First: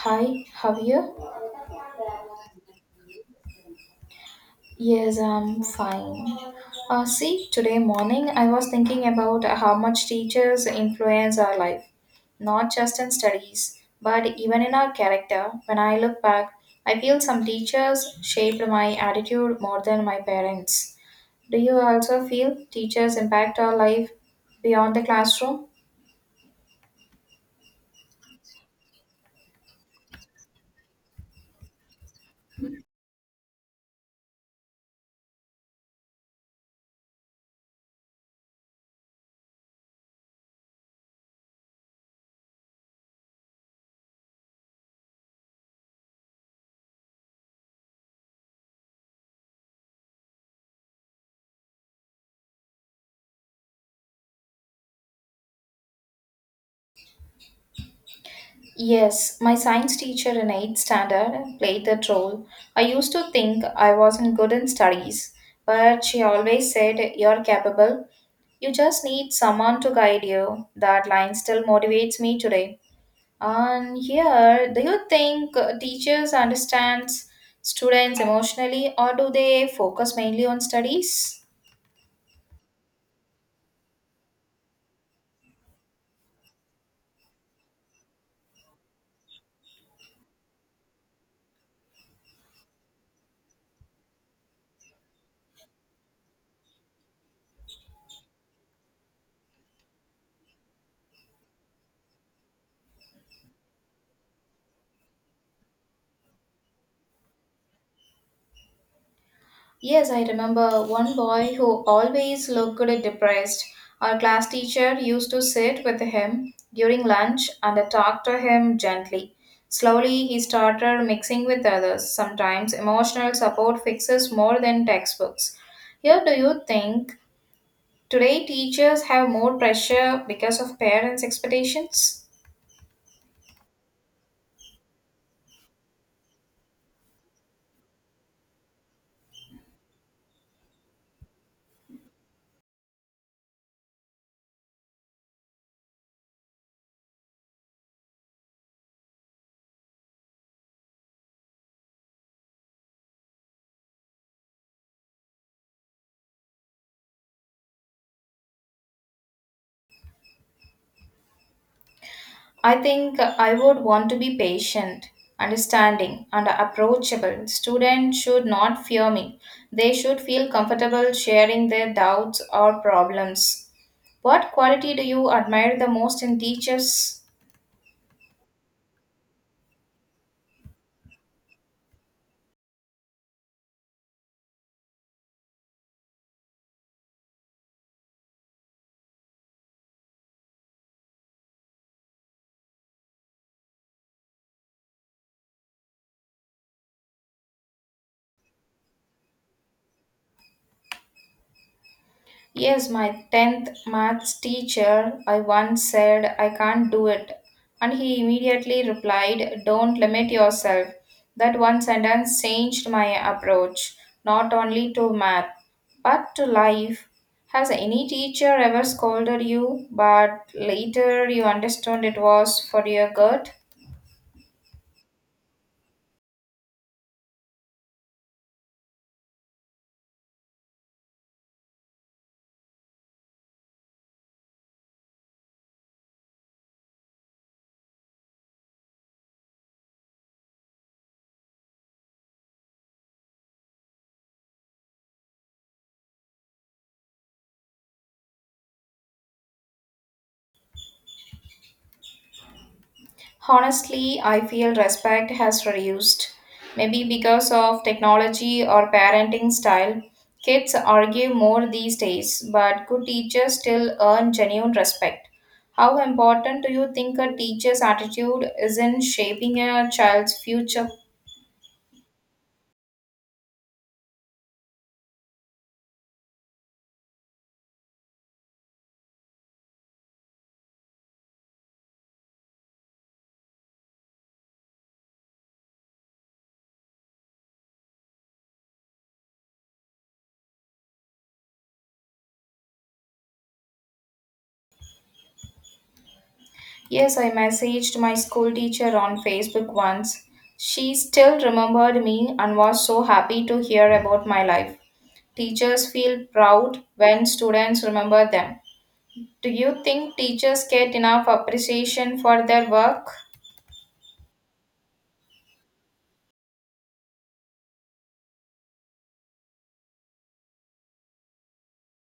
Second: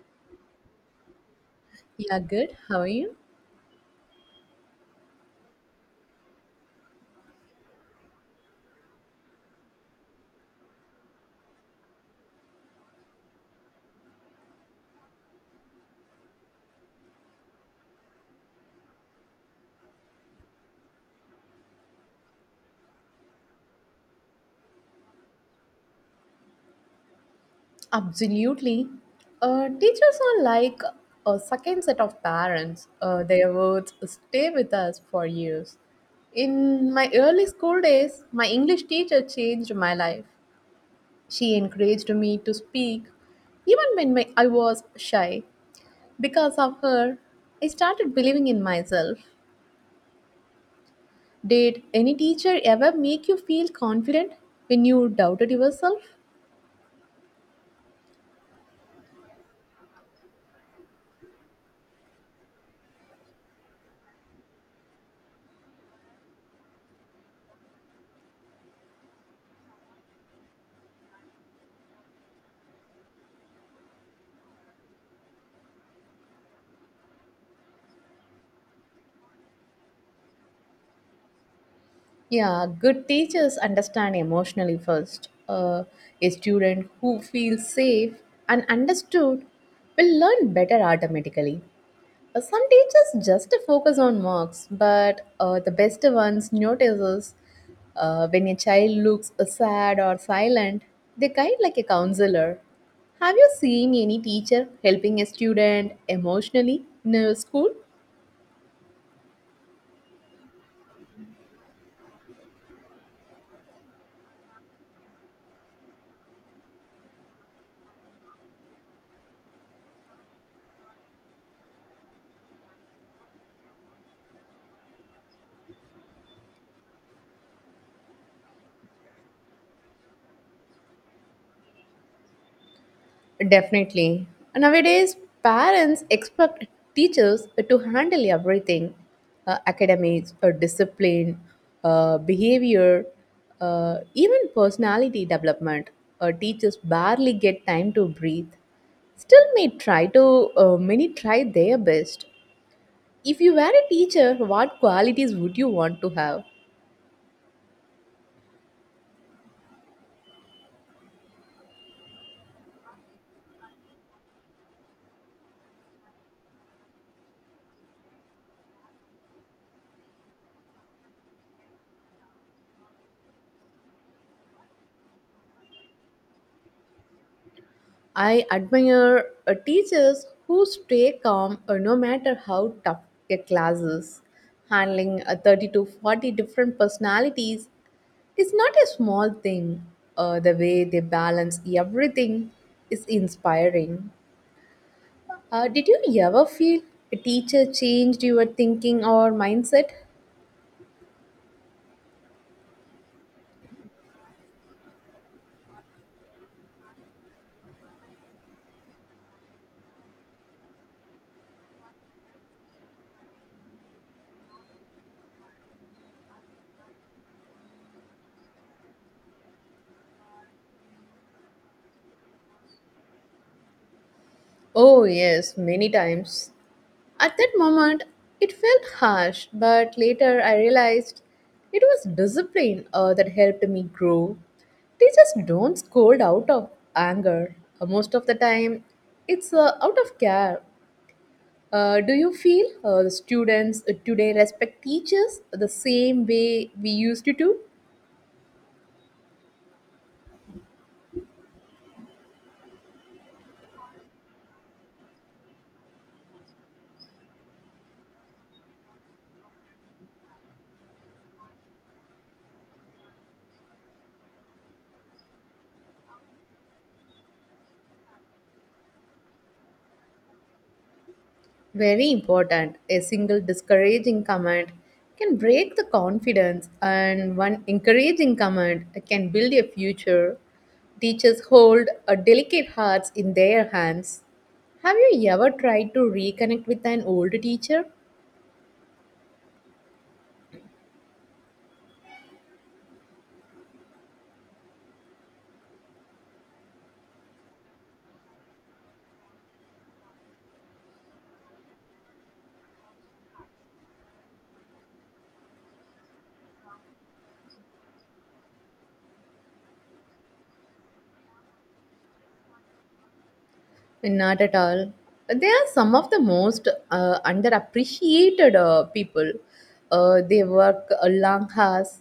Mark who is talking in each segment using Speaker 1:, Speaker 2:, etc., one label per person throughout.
Speaker 1: Hi, Javier.
Speaker 2: Yeah, good. How are you?
Speaker 1: Yes, I'm fine. See, today morning I was thinking about how much teachers influence our life, not just in studies, but even in our character. When I look back, I feel some teachers shaped my attitude more than my parents. Do you also feel teachers impact our life beyond the classroom?
Speaker 2: Absolutely. Teachers are like a second set of parents. Their words stay with us for years. In my early school days, my English teacher changed my life. She encouraged me to speak, even when I was shy. Because of her, I started believing in myself. Did any teacher ever make you feel confident when you doubted yourself?
Speaker 1: Yes, my science teacher in 8th standard played that role. I used to think I wasn't good in studies, but she always said, You're capable. You just need someone to guide you. That line still motivates me today. And here, do you think teachers understands students emotionally, or do they focus mainly on studies?
Speaker 2: Yeah, good teachers understand emotionally first. A student who feels safe and understood will learn better automatically. Some teachers just focus on marks, but the best ones notices when a child looks sad or silent. They guide like a counselor. Have you seen any teacher helping a student emotionally in a school?
Speaker 1: Yes, I remember one boy who always looked depressed. Our class teacher used to sit with him during lunch and talk to him gently. Slowly, he started mixing with others. Sometimes emotional support fixes more than textbooks. Here, do you think today teachers have more pressure because of parents' expectations?
Speaker 2: Definitely. Nowadays, parents expect teachers to handle everything, academics, discipline, behavior, even personality development. Teachers barely get time to breathe. Still, may try to many try their best. If you were a teacher, what qualities would you want to have?
Speaker 1: I think I would want to be patient, understanding, and approachable. Students should not fear me. They should feel comfortable sharing their doubts or problems. What quality do you admire the most in teachers?
Speaker 2: I admire teachers who stay calm no matter how tough a class is. Handling 30 to 40 different personalities is not a small thing. The way they balance everything is inspiring. Did you ever feel a teacher changed your thinking or mindset?
Speaker 1: Yes, my 10th maths teacher, I once said, I can't do it. And he immediately replied, Don't limit yourself. That one sentence changed my approach, not only to math, but to life. Has any teacher ever scolded you, but later you understood it was for your good?
Speaker 2: Oh, yes, many times. At that moment, it felt harsh, but later I realized it was discipline that helped me grow. Teachers don't scold out of anger. Most of the time, it's out of care. Do you feel the students today respect teachers the same way we used to do?
Speaker 1: Honestly, I feel respect has reduced. Maybe because of technology or parenting style, kids argue more these days, but good teachers still earn genuine respect. How important do you think a teacher's attitude is in shaping a child's future?
Speaker 2: Very important. A single discouraging comment can break the confidence, and one encouraging comment can build a future. Teachers hold a delicate hearts in their hands. Have you ever tried to reconnect with an old teacher?
Speaker 1: Yes, I messaged my school teacher on Facebook once. She still remembered me and was so happy to hear about my life. Teachers feel proud when students remember them. Do you think teachers get enough appreciation for their work?
Speaker 2: Not at all. They are some of the most underappreciated people. They work a long hours,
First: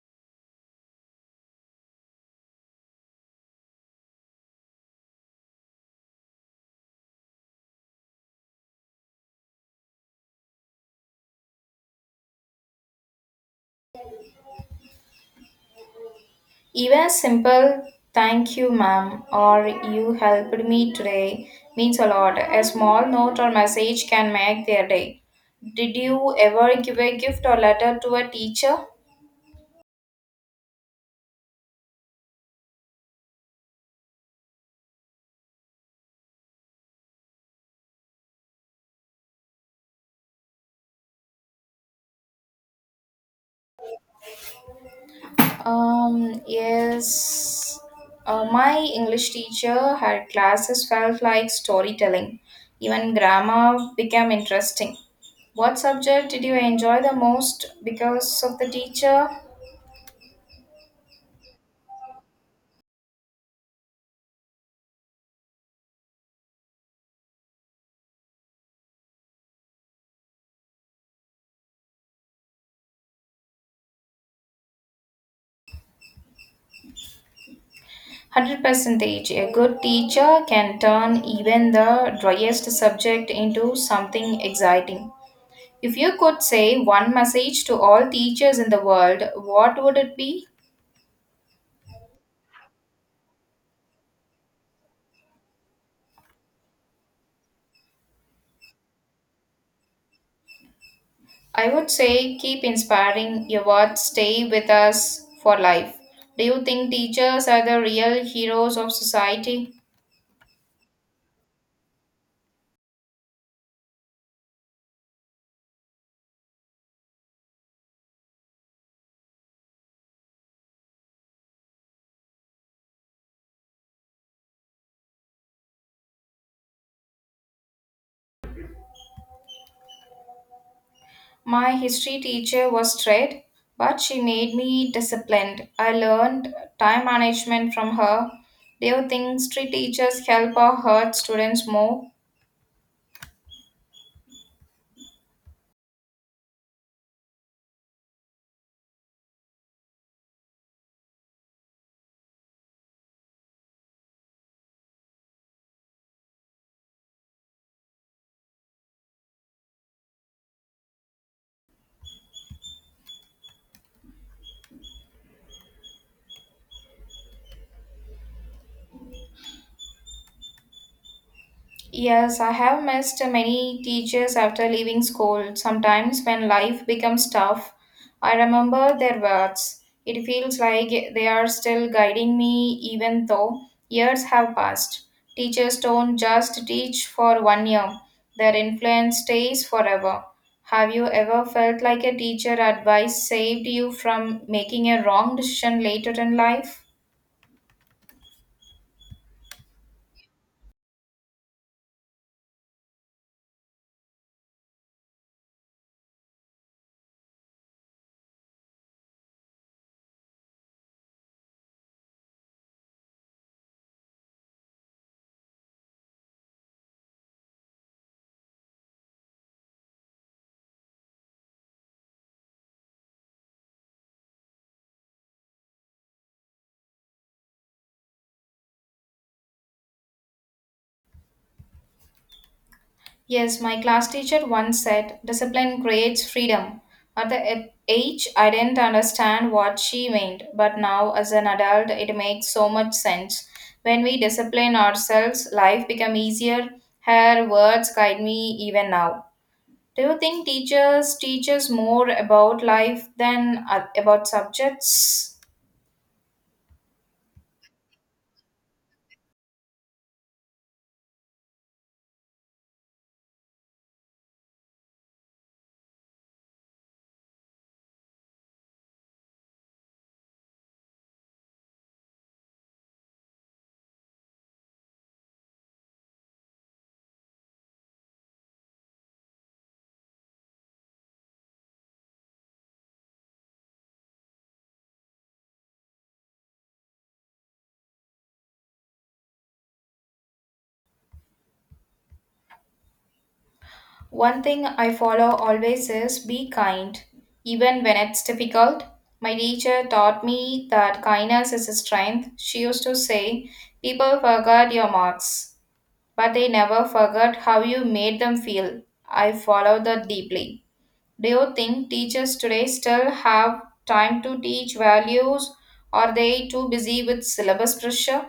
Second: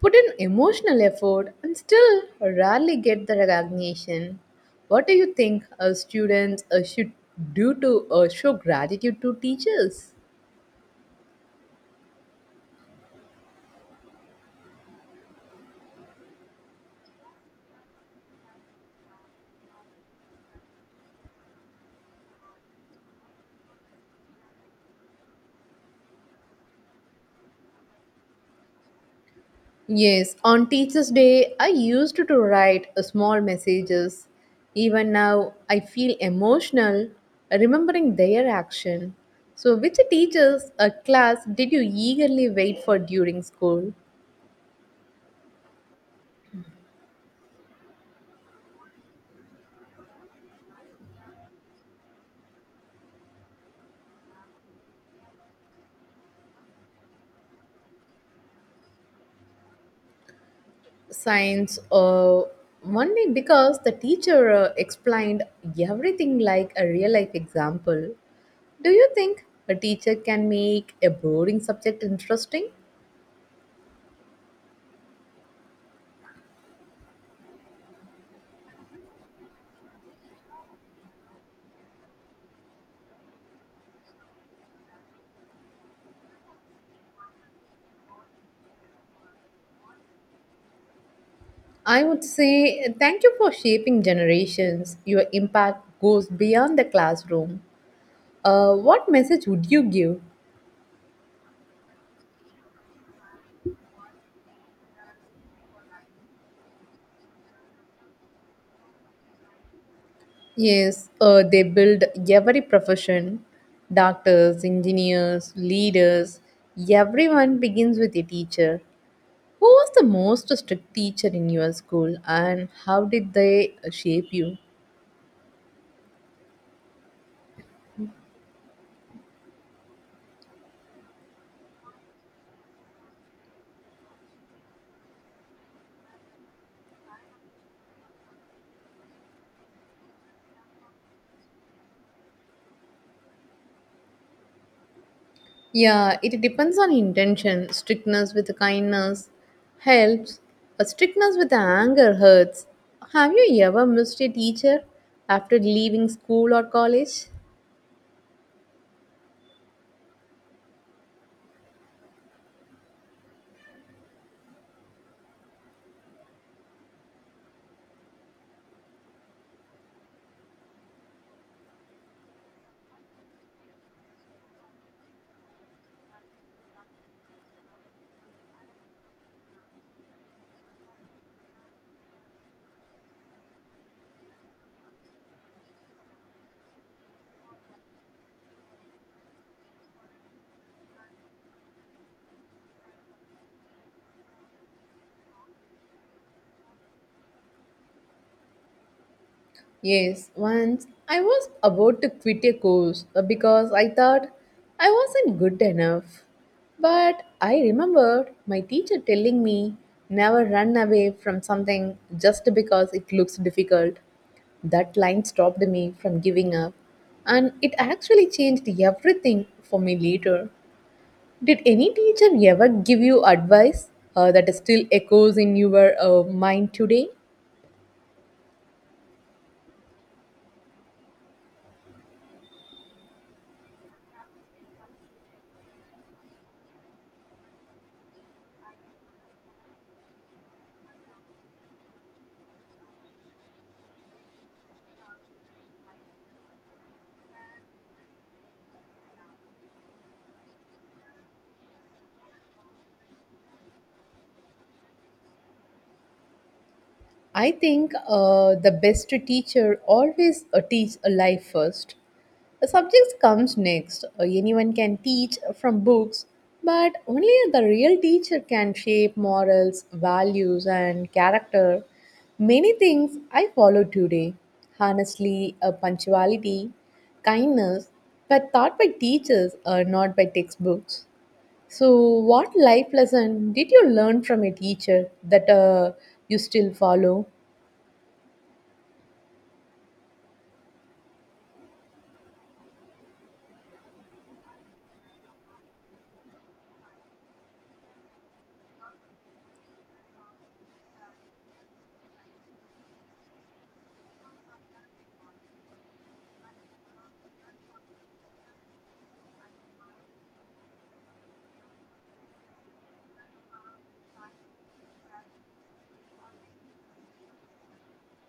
Speaker 2: put in emotional effort, and still rarely get the recognition. What do you think students should do to show gratitude to teachers?
Speaker 1: Even a simple thank you, ma'am, or you helped me today means a lot. A small note or message can make their day. Did you ever give a gift or letter to a teacher?
Speaker 2: Yes, on Teachers' Day, I used to write a small messages. Even now, I feel emotional remembering their action. So, which teachers or class did you eagerly wait for during school?
Speaker 1: Yes. My English teacher, her classes felt like storytelling. Even grammar became interesting. What subject did you enjoy the most because of the teacher?
Speaker 2: Science, or only because the teacher explained everything like a real life example. Do you think a teacher can make a boring subject interesting?
Speaker 1: 100%. A good teacher can turn even the driest subject into something exciting. If you could say one message to all teachers in the world, what would it be?
Speaker 2: I would say thank you for shaping generations. Your impact goes beyond the classroom. What message would you give?
Speaker 1: I would say keep inspiring your words, stay with us for life. Do you think teachers are the real heroes of society?
Speaker 2: Yes, they build every profession, doctors, engineers, leaders. Everyone begins with a teacher. Who was the most strict teacher in your school and how did they shape you?
Speaker 1: My history teacher was straight, but she made me disciplined. I learned time management from her. Do you think history teachers help or hurt students more?
Speaker 2: Yeah, it depends on intention. Strictness with kindness helps, but strictness with anger hurts. Have you ever missed a teacher after leaving school or college?
Speaker 1: Yes, I have missed many teachers after leaving school. Sometimes, when life becomes tough, I remember their words. It feels like they are still guiding me even though years have passed. Teachers don't just teach for 1 year, their influence stays forever. Have you ever felt like a teacher advice saved you from making a wrong decision later in life?
Speaker 2: Yes, once I was about to quit a course because I thought I wasn't good enough. But I remembered my teacher telling me never run away from something just because it looks difficult. That line stopped me from giving up, and it actually changed everything for me later. Did any teacher ever give you advice that still echoes in your mind today?
Speaker 1: Yes, my class teacher once said, discipline creates freedom. At the age, I didn't understand what she meant, but now as an adult, it makes so much sense. When we discipline ourselves, life becomes easier. Her words guide me even now. Do you think teachers teach us more about life than about subjects?
Speaker 2: I think the best teacher always teach a life first. The subjects comes next. Anyone can teach from books, but only the real teacher can shape morals, values, and character. Many things I follow today. Honestly, punctuality, kindness, but taught by teachers, not by textbooks. So, what life lesson did you learn from a teacher that you still follow?
Speaker 1: One thing I follow always is be kind, even when it's difficult. My teacher taught me that kindness is a strength. She used to say, People forgot your marks, but they never forgot how you made them feel. I follow that deeply. Do you think teachers today still have time to teach values? Or are they too busy with syllabus pressure?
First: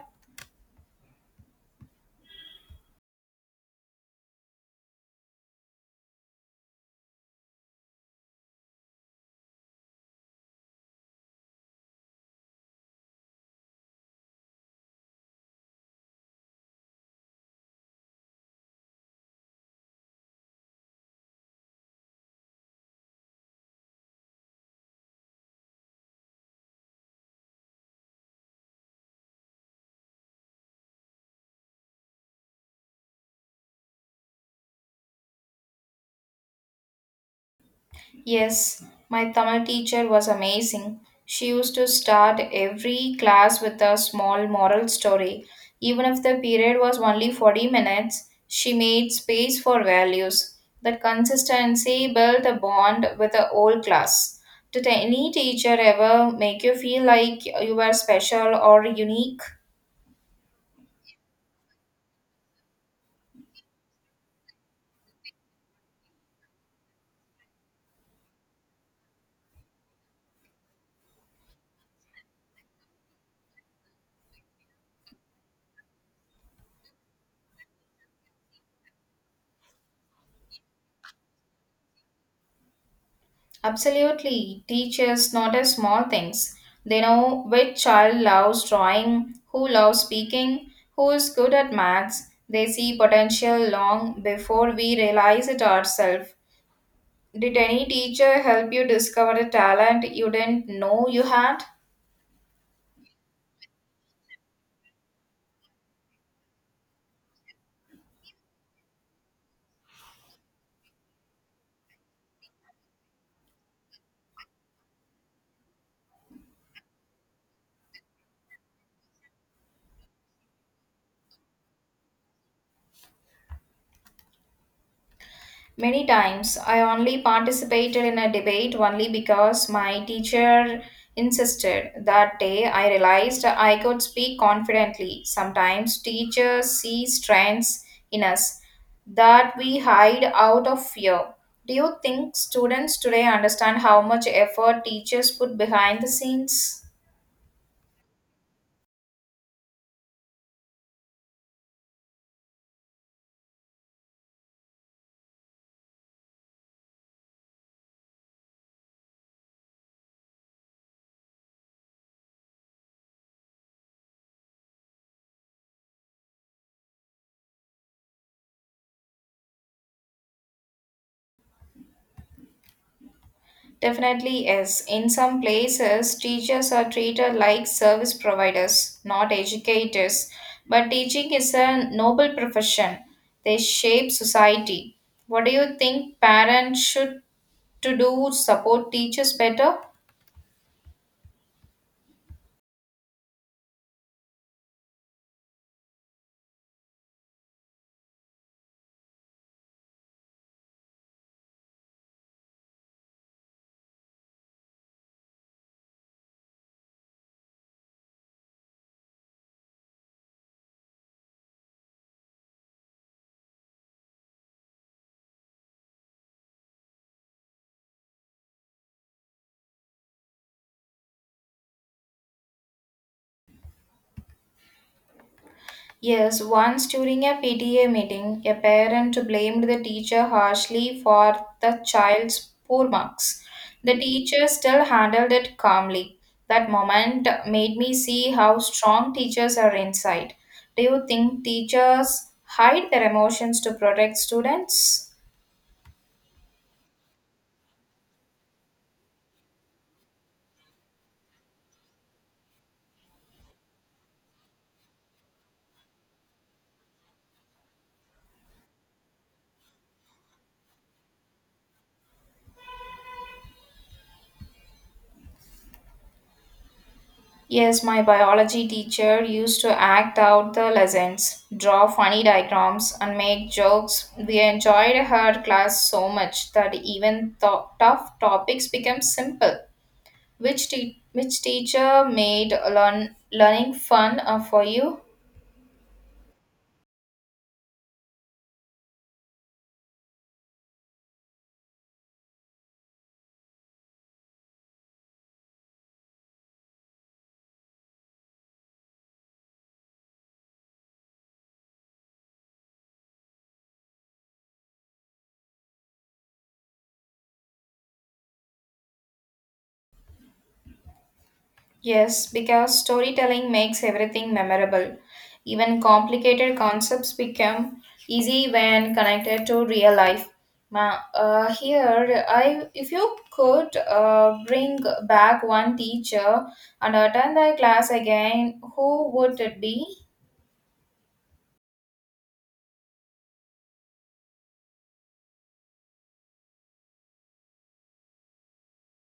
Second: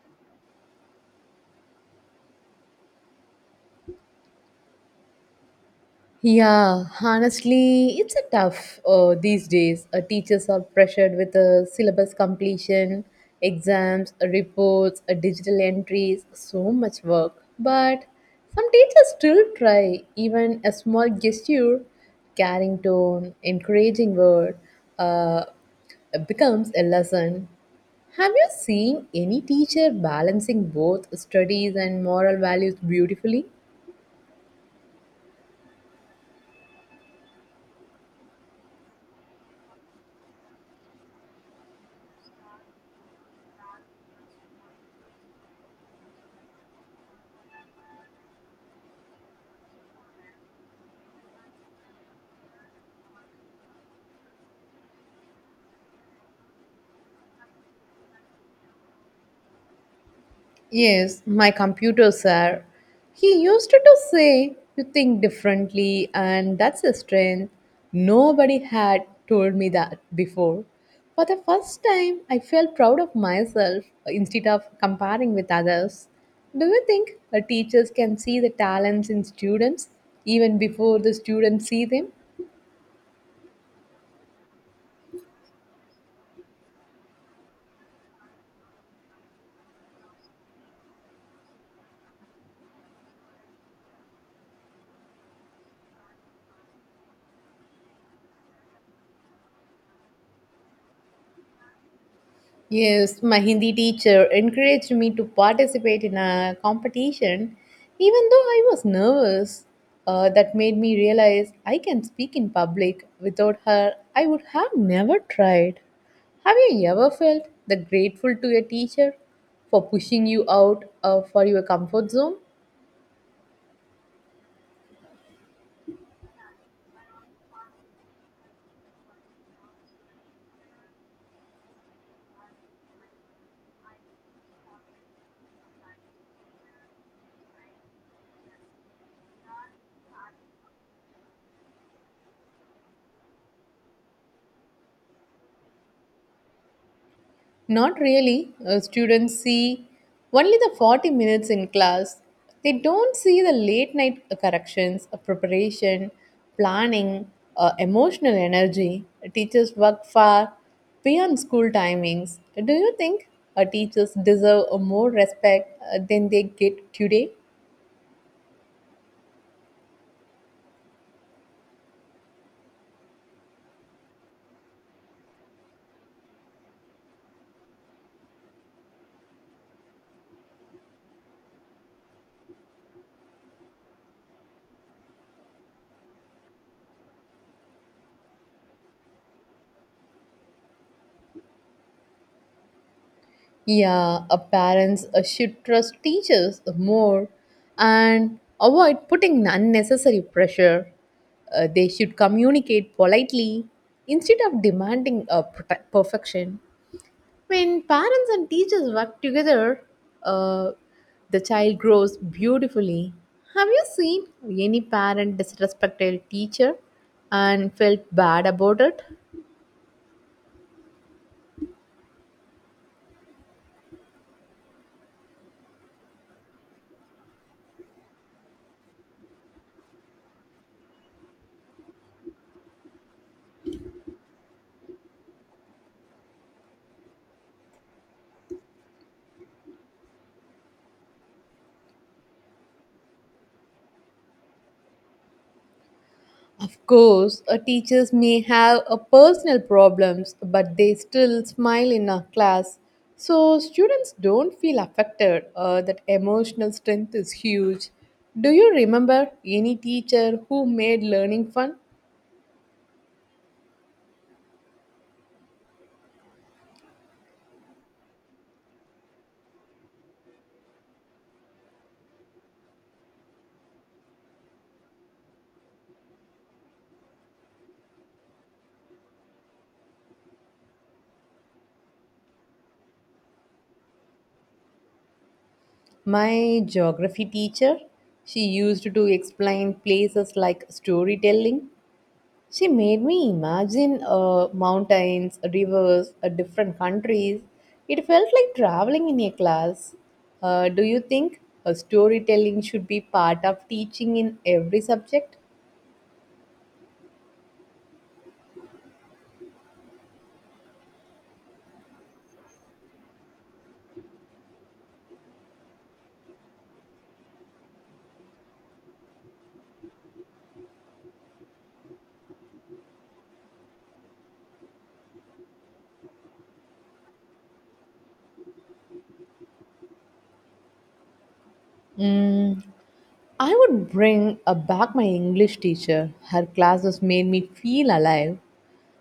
Speaker 2: Yeah, honestly, it's a tough these days. Teachers are pressured with syllabus completion, exams, reports, digital entries, so much work. But some teachers still try, even a small gesture, caring tone, encouraging word, uh, becomes a lesson. Have you seen any teacher balancing both studies and moral values beautifully?
Speaker 1: Yes, my Tamil teacher was amazing. She used to start every class with a small moral story. Even if the period was only 40 minutes, she made space for values. That consistency built a bond with the whole class. Did any teacher ever make you feel like you were special or unique?
Speaker 2: Yes, my computer, sir. He used to say, you think differently, and that's a strength. Nobody had told me that before. For the first time, I felt proud of myself instead of comparing with others. Do you think teachers can see the talents in students even before the students see them?
Speaker 1: Absolutely. Teachers notice small things. They know which child loves drawing, who loves speaking, who is good at maths. They see potential long before we realize it ourselves. Did any teacher help you discover a talent you didn't know you had?
Speaker 2: Yes, my Hindi teacher encouraged me to participate in a competition, even though I was nervous. That made me realize I can speak in public. Without her, I would have never tried. Have you ever felt that grateful to your teacher for pushing you out for your comfort zone?
Speaker 1: Many times I only participated in a debate only because my teacher insisted. That day I realized I could speak confidently. Sometimes teachers see strengths in us that we hide out of fear. Do you think students today understand how much effort teachers put behind the scenes?
Speaker 2: Not really. Students see only the 40 minutes in class. They don't see the late night corrections, preparation, planning, emotional energy. Teachers work far beyond school timings. Do you think teachers deserve more respect than they get today?
Speaker 1: Definitely is. In some places, teachers are treated like service providers, not educators. But teaching is a noble profession. They shape society. What do you think parents should to do support teachers better?
Speaker 2: Yeah, parents should trust teachers more and avoid putting unnecessary pressure. They should communicate politely instead of demanding perfection. When parents and teachers work together, uh, the child grows beautifully. Have you seen any parent disrespect a teacher and felt bad about it?
Speaker 1: Yes, once during a PTA meeting, a parent blamed the teacher harshly for the child's poor marks. The teacher still handled it calmly. That moment made me see how strong teachers are inside. Do you think teachers hide their emotions to protect students?
Speaker 2: Of course, teachers may have personal problems, but they still smile in a class. So students don't feel affected. That emotional strength is huge. Do you remember any teacher who made learning fun?
Speaker 1: Yes, my biology teacher used to act out the lessons, draw funny diagrams, and make jokes. We enjoyed her class so much that even tough topics became simple. Which teacher made learning fun for you?
Speaker 2: My geography teacher. She used to explain places like storytelling. She made me imagine mountains, rivers, different countries. It felt like traveling in a class. Do you think storytelling should be part of teaching in every subject?
Speaker 1: Yes, because storytelling makes everything memorable. Even complicated concepts become easy when connected to real life. Here, I if you could bring back one teacher and attend the class again, who would it be?
Speaker 2: Mm, I would bring back my English teacher. Her classes made me feel alive.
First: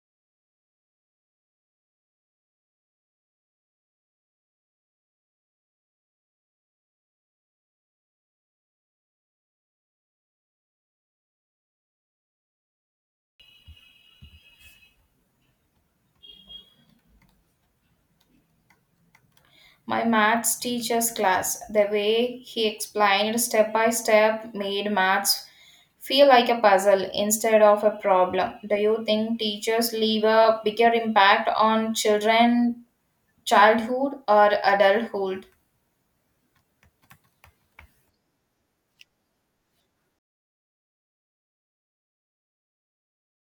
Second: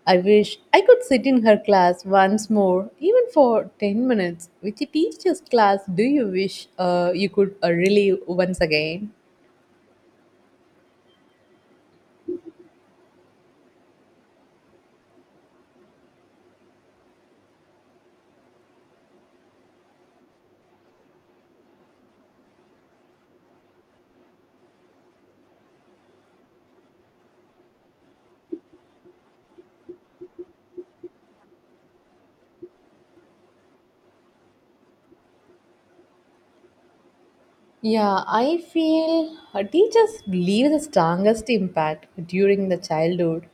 Speaker 2: I wish I could sit in her class once more, even for 10 minutes. Which teacher's class do you wish you could relive once again?
Speaker 1: My maths teacher's class, the way he explained step by step made maths feel like a puzzle instead of a problem. Do you think teachers leave a bigger impact on children childhood or adulthood?
Speaker 2: Yeah, I feel teachers leave the strongest impact during the childhood.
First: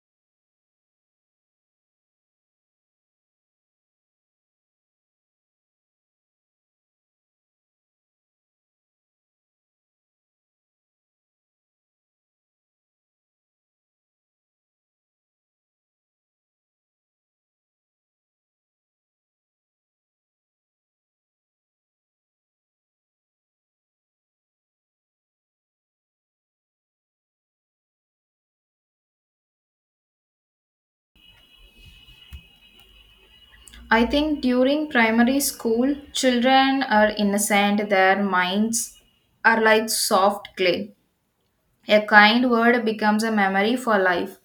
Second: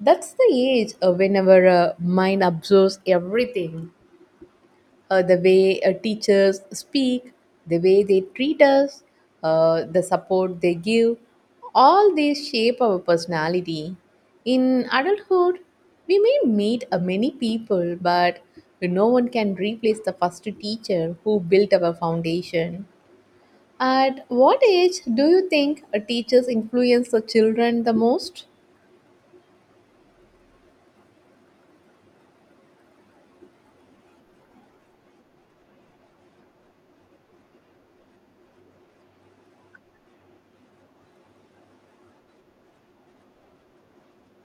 Speaker 2: That's the age whenever a mind absorbs everything. The way teachers speak, the way they treat us, the support they give, all these shape our personality. In adulthood, we may meet many people, but no one can replace the first teacher who built our foundation. At what age do you think teachers influence the children the most?
Speaker 1: I think during primary school, children are innocent, their minds are like soft clay. A kind word becomes a memory for life,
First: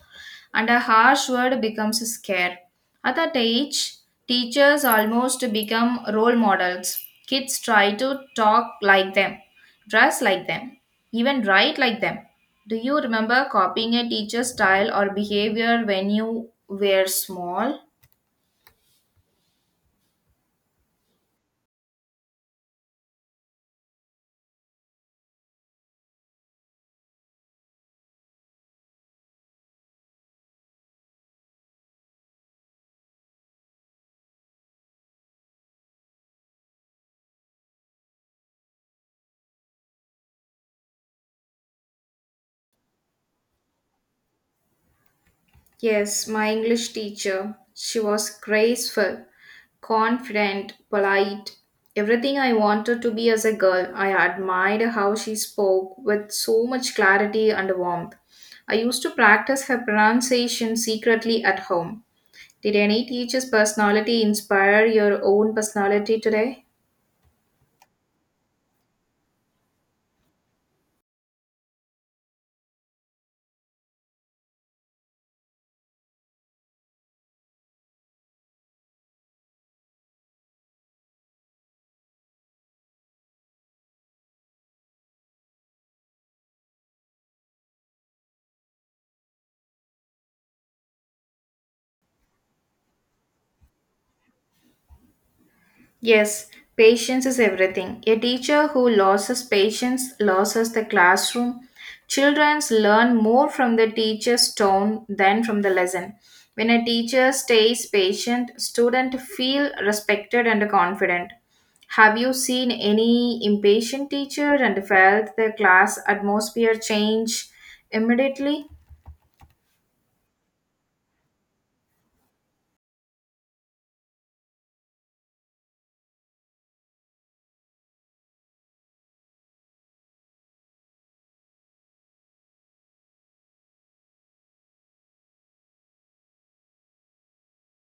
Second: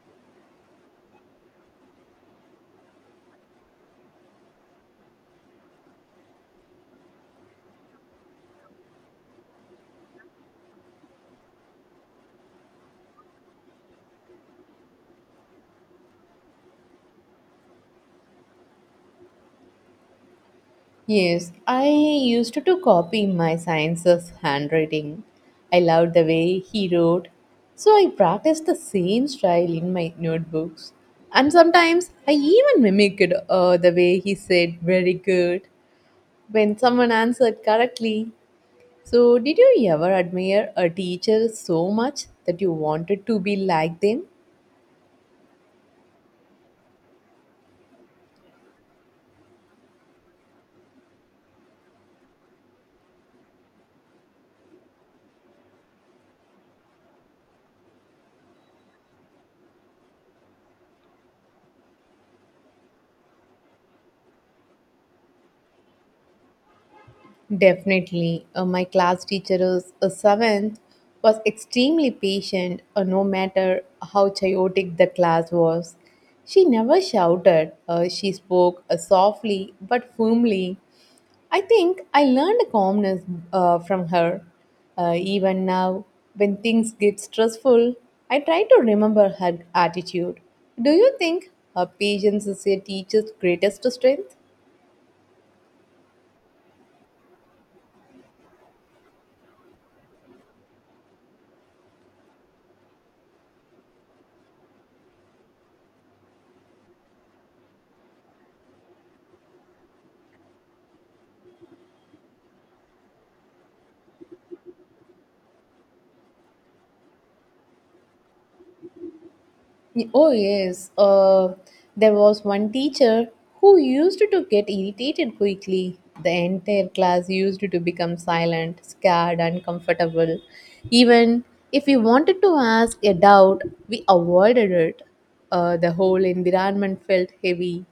Speaker 1: and a harsh word becomes a scare. At that age, teachers almost become role models. Kids try to talk like them, dress like them, even write like them. Do you remember copying a teacher's style or behavior when you were small?
Speaker 2: Yes, I used to copy my sciences handwriting. I loved the way he wrote, so I practiced the same style in my notebooks. And sometimes I even mimicked the way he said very good when someone answered correctly. So, did you ever admire a teacher so much that you wanted to be like them?
Speaker 1: Yes, my English teacher. She was graceful, confident, polite, everything I wanted to be as a girl. I admired how she spoke with so much clarity and warmth. I used to practice her pronunciation secretly at home. Did any teacher's personality inspire your own personality today?
Speaker 2: Definitely. My class teacher is a seventh was extremely patient no matter how chaotic the class was. She never shouted. She spoke softly but firmly. I think I learned calmness from her. Even now, when things get stressful, I try to remember her attitude. Do you think her patience is a teacher's greatest strength?
Speaker 1: Yes, patience is everything. A teacher who loses patience loses the classroom. Children learn more from the teacher's tone than from the lesson. When a teacher stays patient, students feel respected and confident. Have you seen any impatient teacher and felt the class atmosphere change immediately?
Speaker 2: Oh, yes. There was one teacher who used to get irritated quickly. The entire class used to become silent, scared, uncomfortable. Even if we wanted to ask a doubt, we avoided it. The whole environment felt heavy.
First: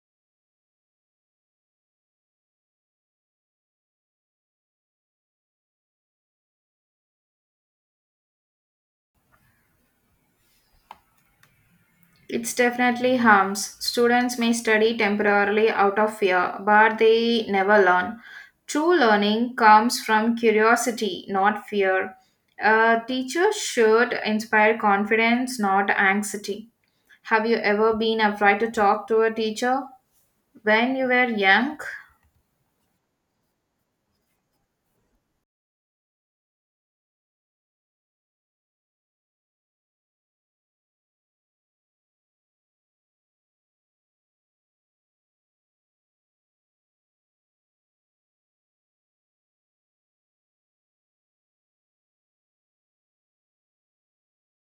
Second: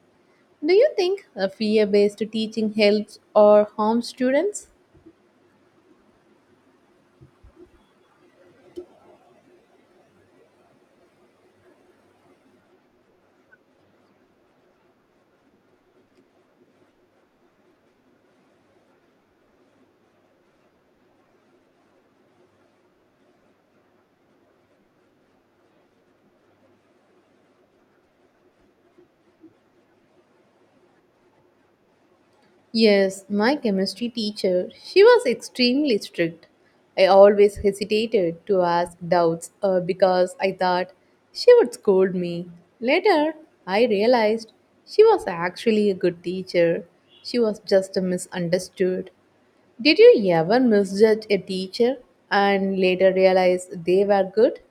Speaker 2: Do you think a fear based teaching helps or harms students?
Speaker 1: It's definitely harms. Students may study temporarily out of fear, but they never learn. True learning comes from curiosity, not fear. A teacher should inspire confidence, not anxiety. Have you ever been afraid to talk to a teacher when you were young?
Speaker 2: Yes, my chemistry teacher, she was extremely strict. I always hesitated to ask doubts because I thought she would scold me. Later, I realized she was actually a good teacher. She was just misunderstood. Did you ever misjudge a teacher and later realize they were good?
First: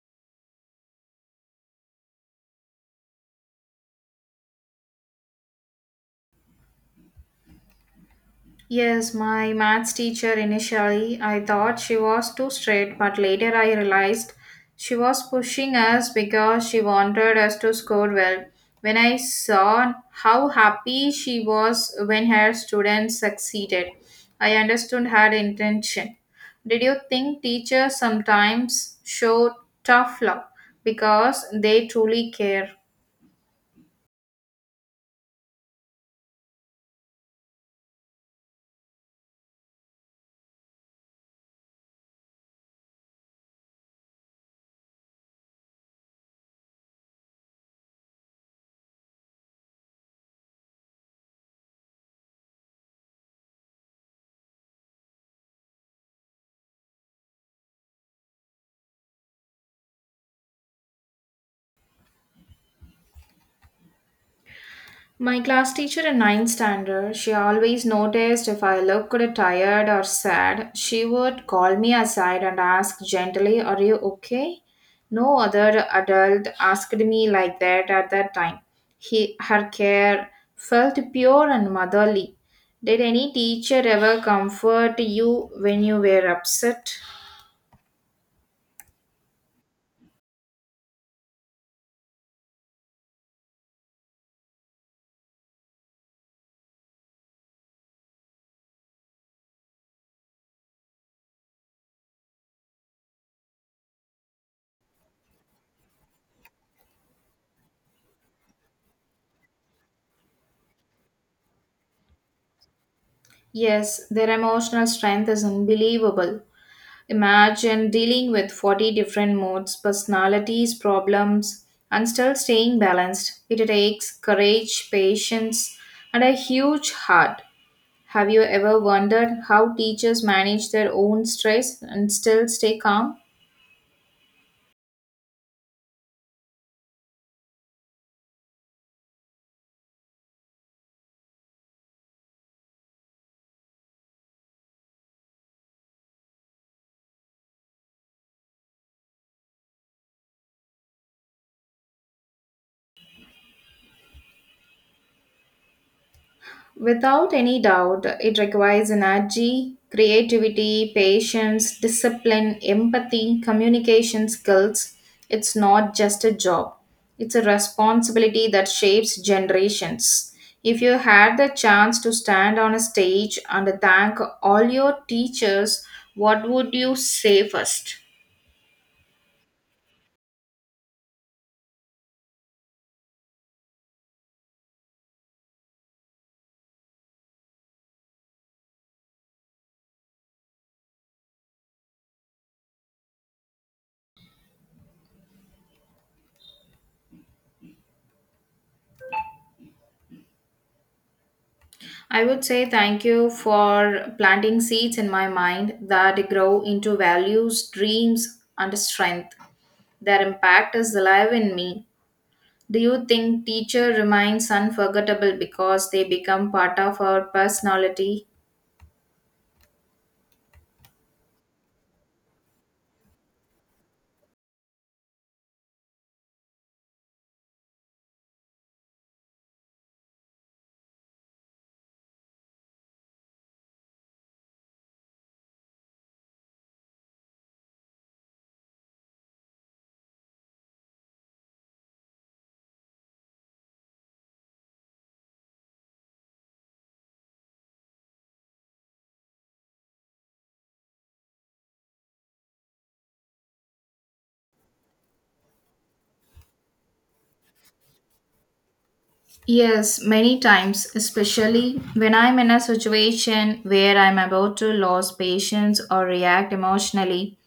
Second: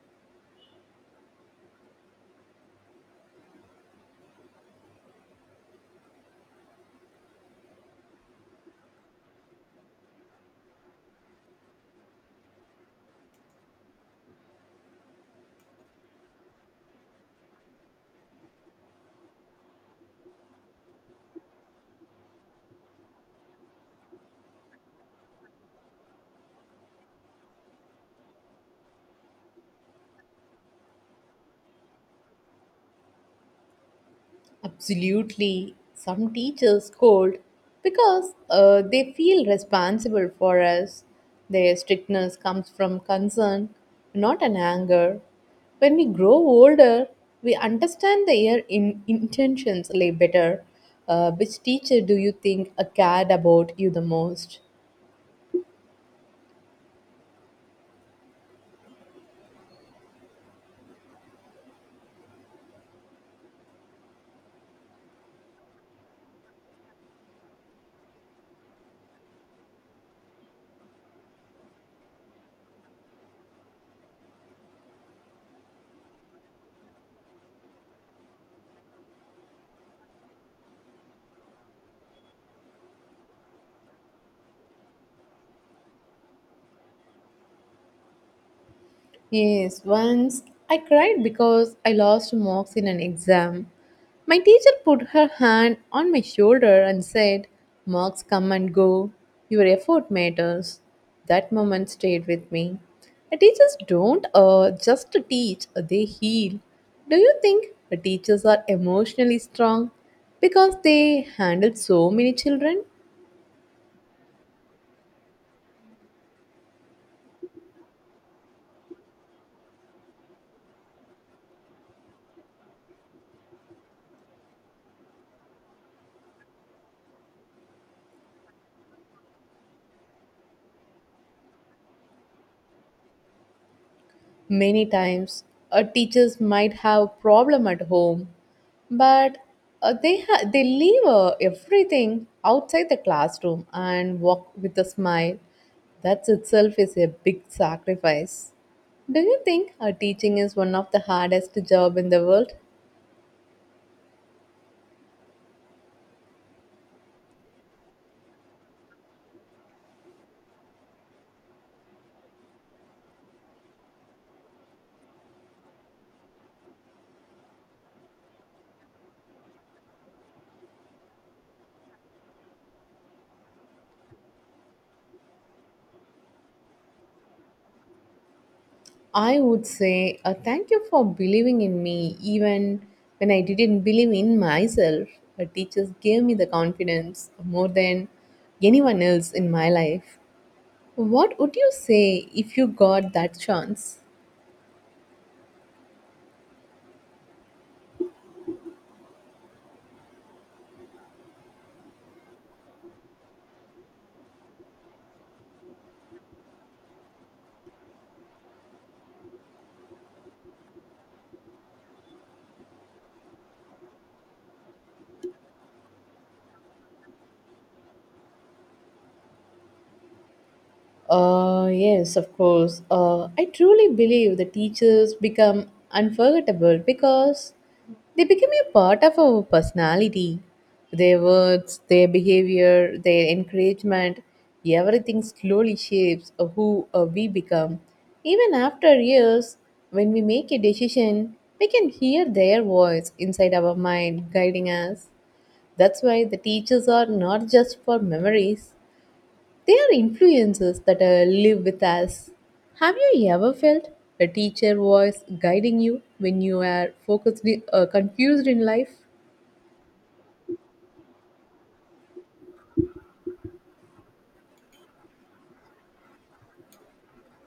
Speaker 1: Yes, my maths teacher initially, I thought she was too strict, but later I realized she was pushing us because she wanted us to score well. When I saw how happy she was when her students succeeded, I understood her intention. Did you think teachers sometimes show tough love because they truly care?
Speaker 2: Absolutely. Some teachers scold because they feel responsible for us. Their strictness comes from concern, not an anger. When we grow older, we understand their intentions lay better. Which teacher do you think cared about you the most?
Speaker 1: My class teacher in ninth standard, she always noticed if I looked tired or sad. She would call me aside and ask gently, Are you okay? No other adult asked me like that at that time. Her care felt pure and motherly. Did any teacher ever comfort you when you were upset?
Speaker 2: Yes, once I cried because I lost marks in an exam. My teacher put her hand on my shoulder and said, marks come and go, your effort matters. That moment stayed with me. The teachers don't just teach, they heal. Do you think the teachers are emotionally strong because they handle so many children?
Speaker 1: Yes, their emotional strength is unbelievable. Imagine dealing with 40 different moods, personalities, problems, and still staying balanced. It takes courage, patience, and a huge heart. Have you ever wondered how teachers manage their own stress and still stay calm?
Speaker 2: Many times, teachers might have a problem at home, but they leave everything outside the classroom and walk with a smile. That itself is a big sacrifice. Do you think teaching is one of the hardest job in the world?
Speaker 1: Without any doubt, it requires energy, creativity, patience, discipline, empathy, communication skills. It's not just a job, it's a responsibility that shapes generations. If you had the chance to stand on a stage and thank all your teachers, what would you say first?
Speaker 2: I would say thank you for believing in me even when I didn't believe in myself. Teachers gave me the confidence more than anyone else in my life. What would you say if you got that chance?
Speaker 1: I would say thank you for planting seeds in my mind that grow into values, dreams, and strength. Their impact is alive in me. Do you think teacher remains unforgettable because they become part of our personality?
Speaker 2: Yes, of course. I truly believe the teachers become unforgettable because they become a part of our personality. Their words, their behavior, their encouragement, everything slowly shapes who we become. Even after years, when we make a decision, we can hear their voice inside our mind guiding us. That's why the teachers are not just for memories, they are influences that live with us. Have you ever felt a teacher voice guiding you when you are focused, confused in life?
Speaker 1: Yes, many times, especially when I'm in a situation where I'm about to lose patience or react emotionally.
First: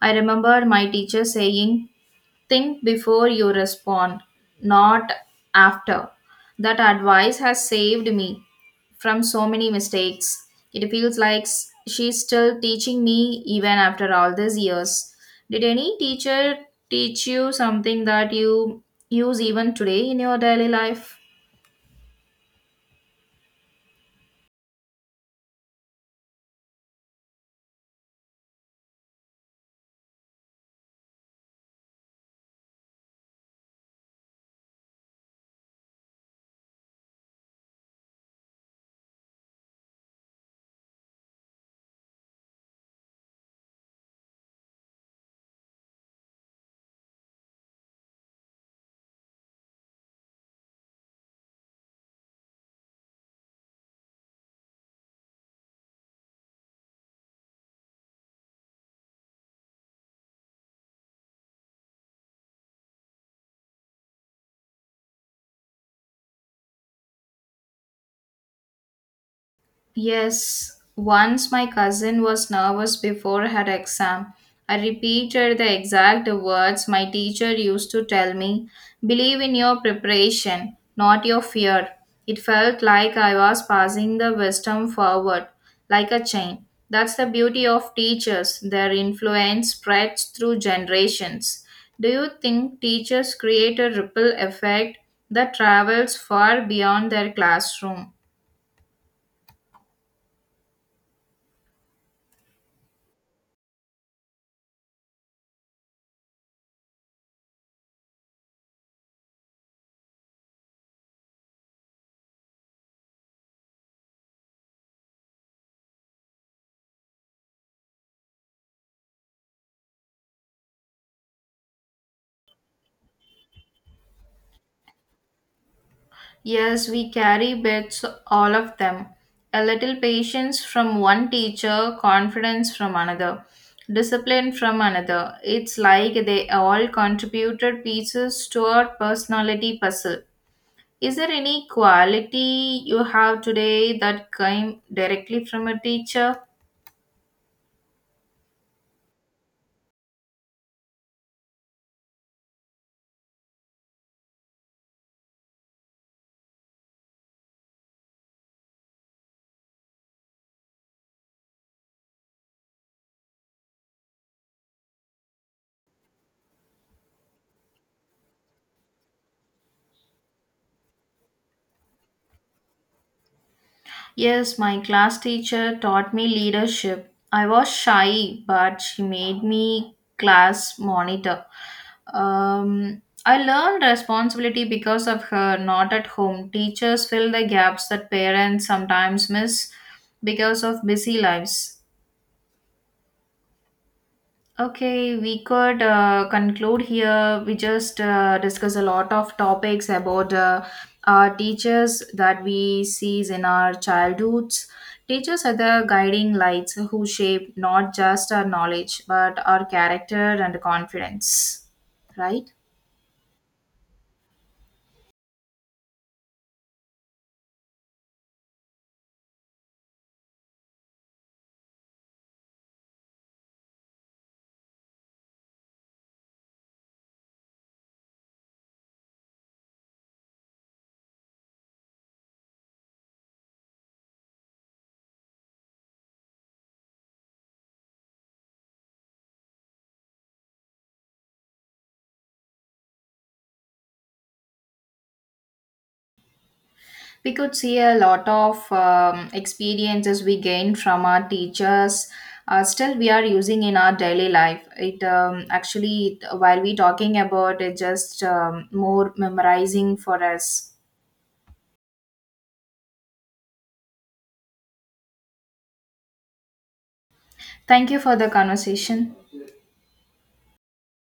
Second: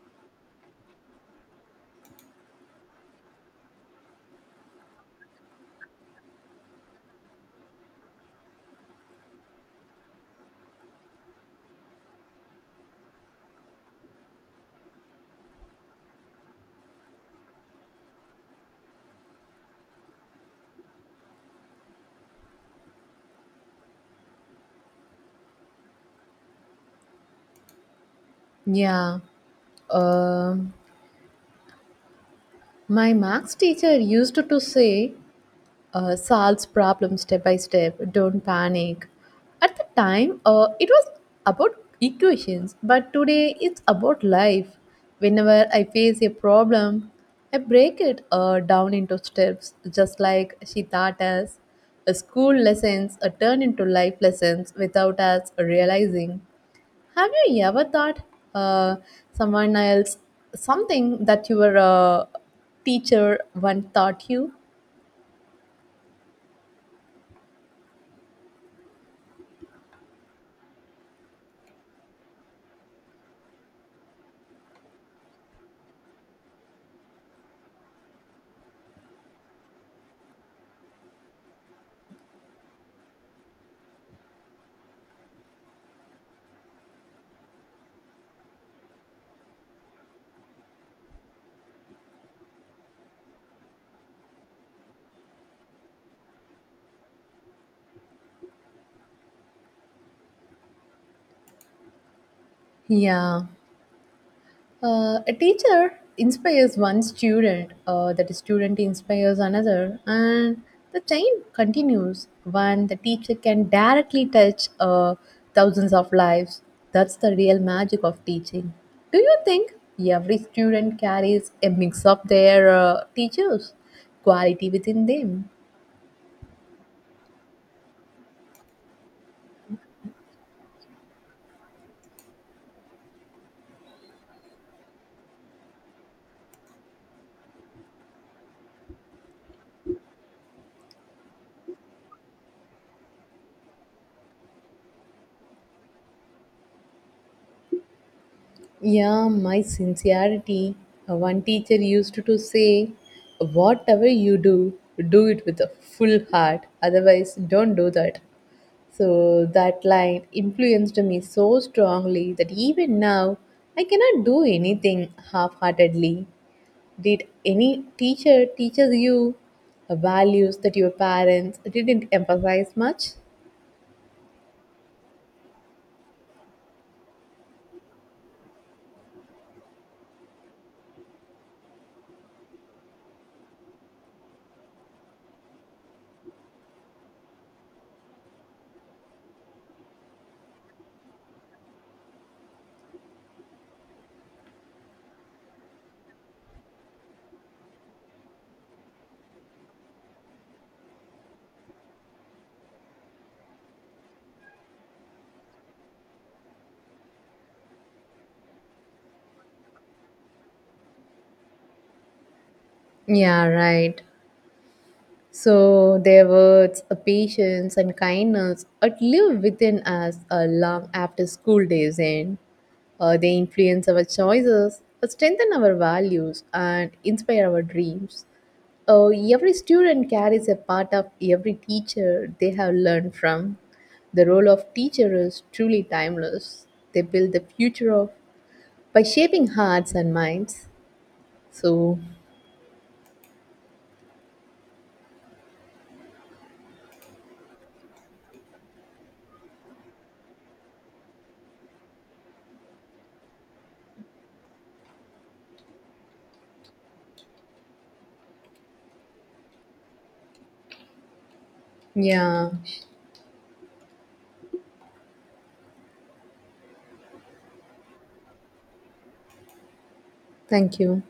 Speaker 1: I remember my teacher saying, Think before you respond, not after. That advice has saved me from so many mistakes. It feels like she's still teaching me even after all these years. Did any teacher teach you something that you use even today in your daily life?
Speaker 2: Yeah. Um my Max teacher used to say, solves problems step by step. Don't panic. At the time, it was about equations, but today it's about life. Whenever I face a problem, I break it down into steps, just like she taught us. School lessons turn into life lessons without us realizing. Have you ever thought uh, someone else something that your teacher once taught you?
Speaker 1: Yes, once my cousin was nervous before her exam. I repeated the exact words my teacher used to tell me, believe in your preparation, not your fear. It felt like I was passing the wisdom forward, like a chain. That's the beauty of teachers, their influence spreads through generations. Do you think teachers create a ripple effect that travels far beyond their classroom?
Speaker 2: Yeah. A teacher inspires one student, that student inspires another, and the chain continues when the teacher can directly touch thousands of lives. That's the real magic of teaching. Do you think every student carries a mix of their teachers' quality within them?
Speaker 1: Yes, we carry bits, all of them. A little patience from one teacher, confidence from another, discipline from another. It's like they all contributed pieces to our personality puzzle. Is there any quality you have today that came directly from a teacher?
Speaker 2: Yeah, my sincerity. One teacher used to say, whatever you do, do it with a full heart. Otherwise, don't do that. So that line influenced me so strongly that even now I cannot do anything half-heartedly. Did any teacher teaches you values that your parents didn't emphasize much?
Speaker 1: Yes, my class teacher taught me leadership. I was shy, but she made me class monitor. I learned responsibility because of her, not at home. Teachers fill the gaps that parents sometimes miss because of busy lives. Okay, we could conclude here. We just discuss a lot of topics about our teachers that we sees in our childhoods. Teachers are the guiding lights who shape not just our knowledge but our character and confidence, right?
Speaker 2: Yeah, right. So their words, patience, and kindness live within us long after school days end. They influence our choices, strengthen our values, and inspire our dreams. Every student carries a part of every teacher they have learned from. The role of teacher is truly timeless. They build the future of by shaping hearts and minds. So,
Speaker 1: We could see a lot of experiences we gain from our teachers still we are using in our daily life it actually while we talking about it just more memorizing for us.
Speaker 2: yeah,
Speaker 1: Thank you for the conversation.
Speaker 2: thank you.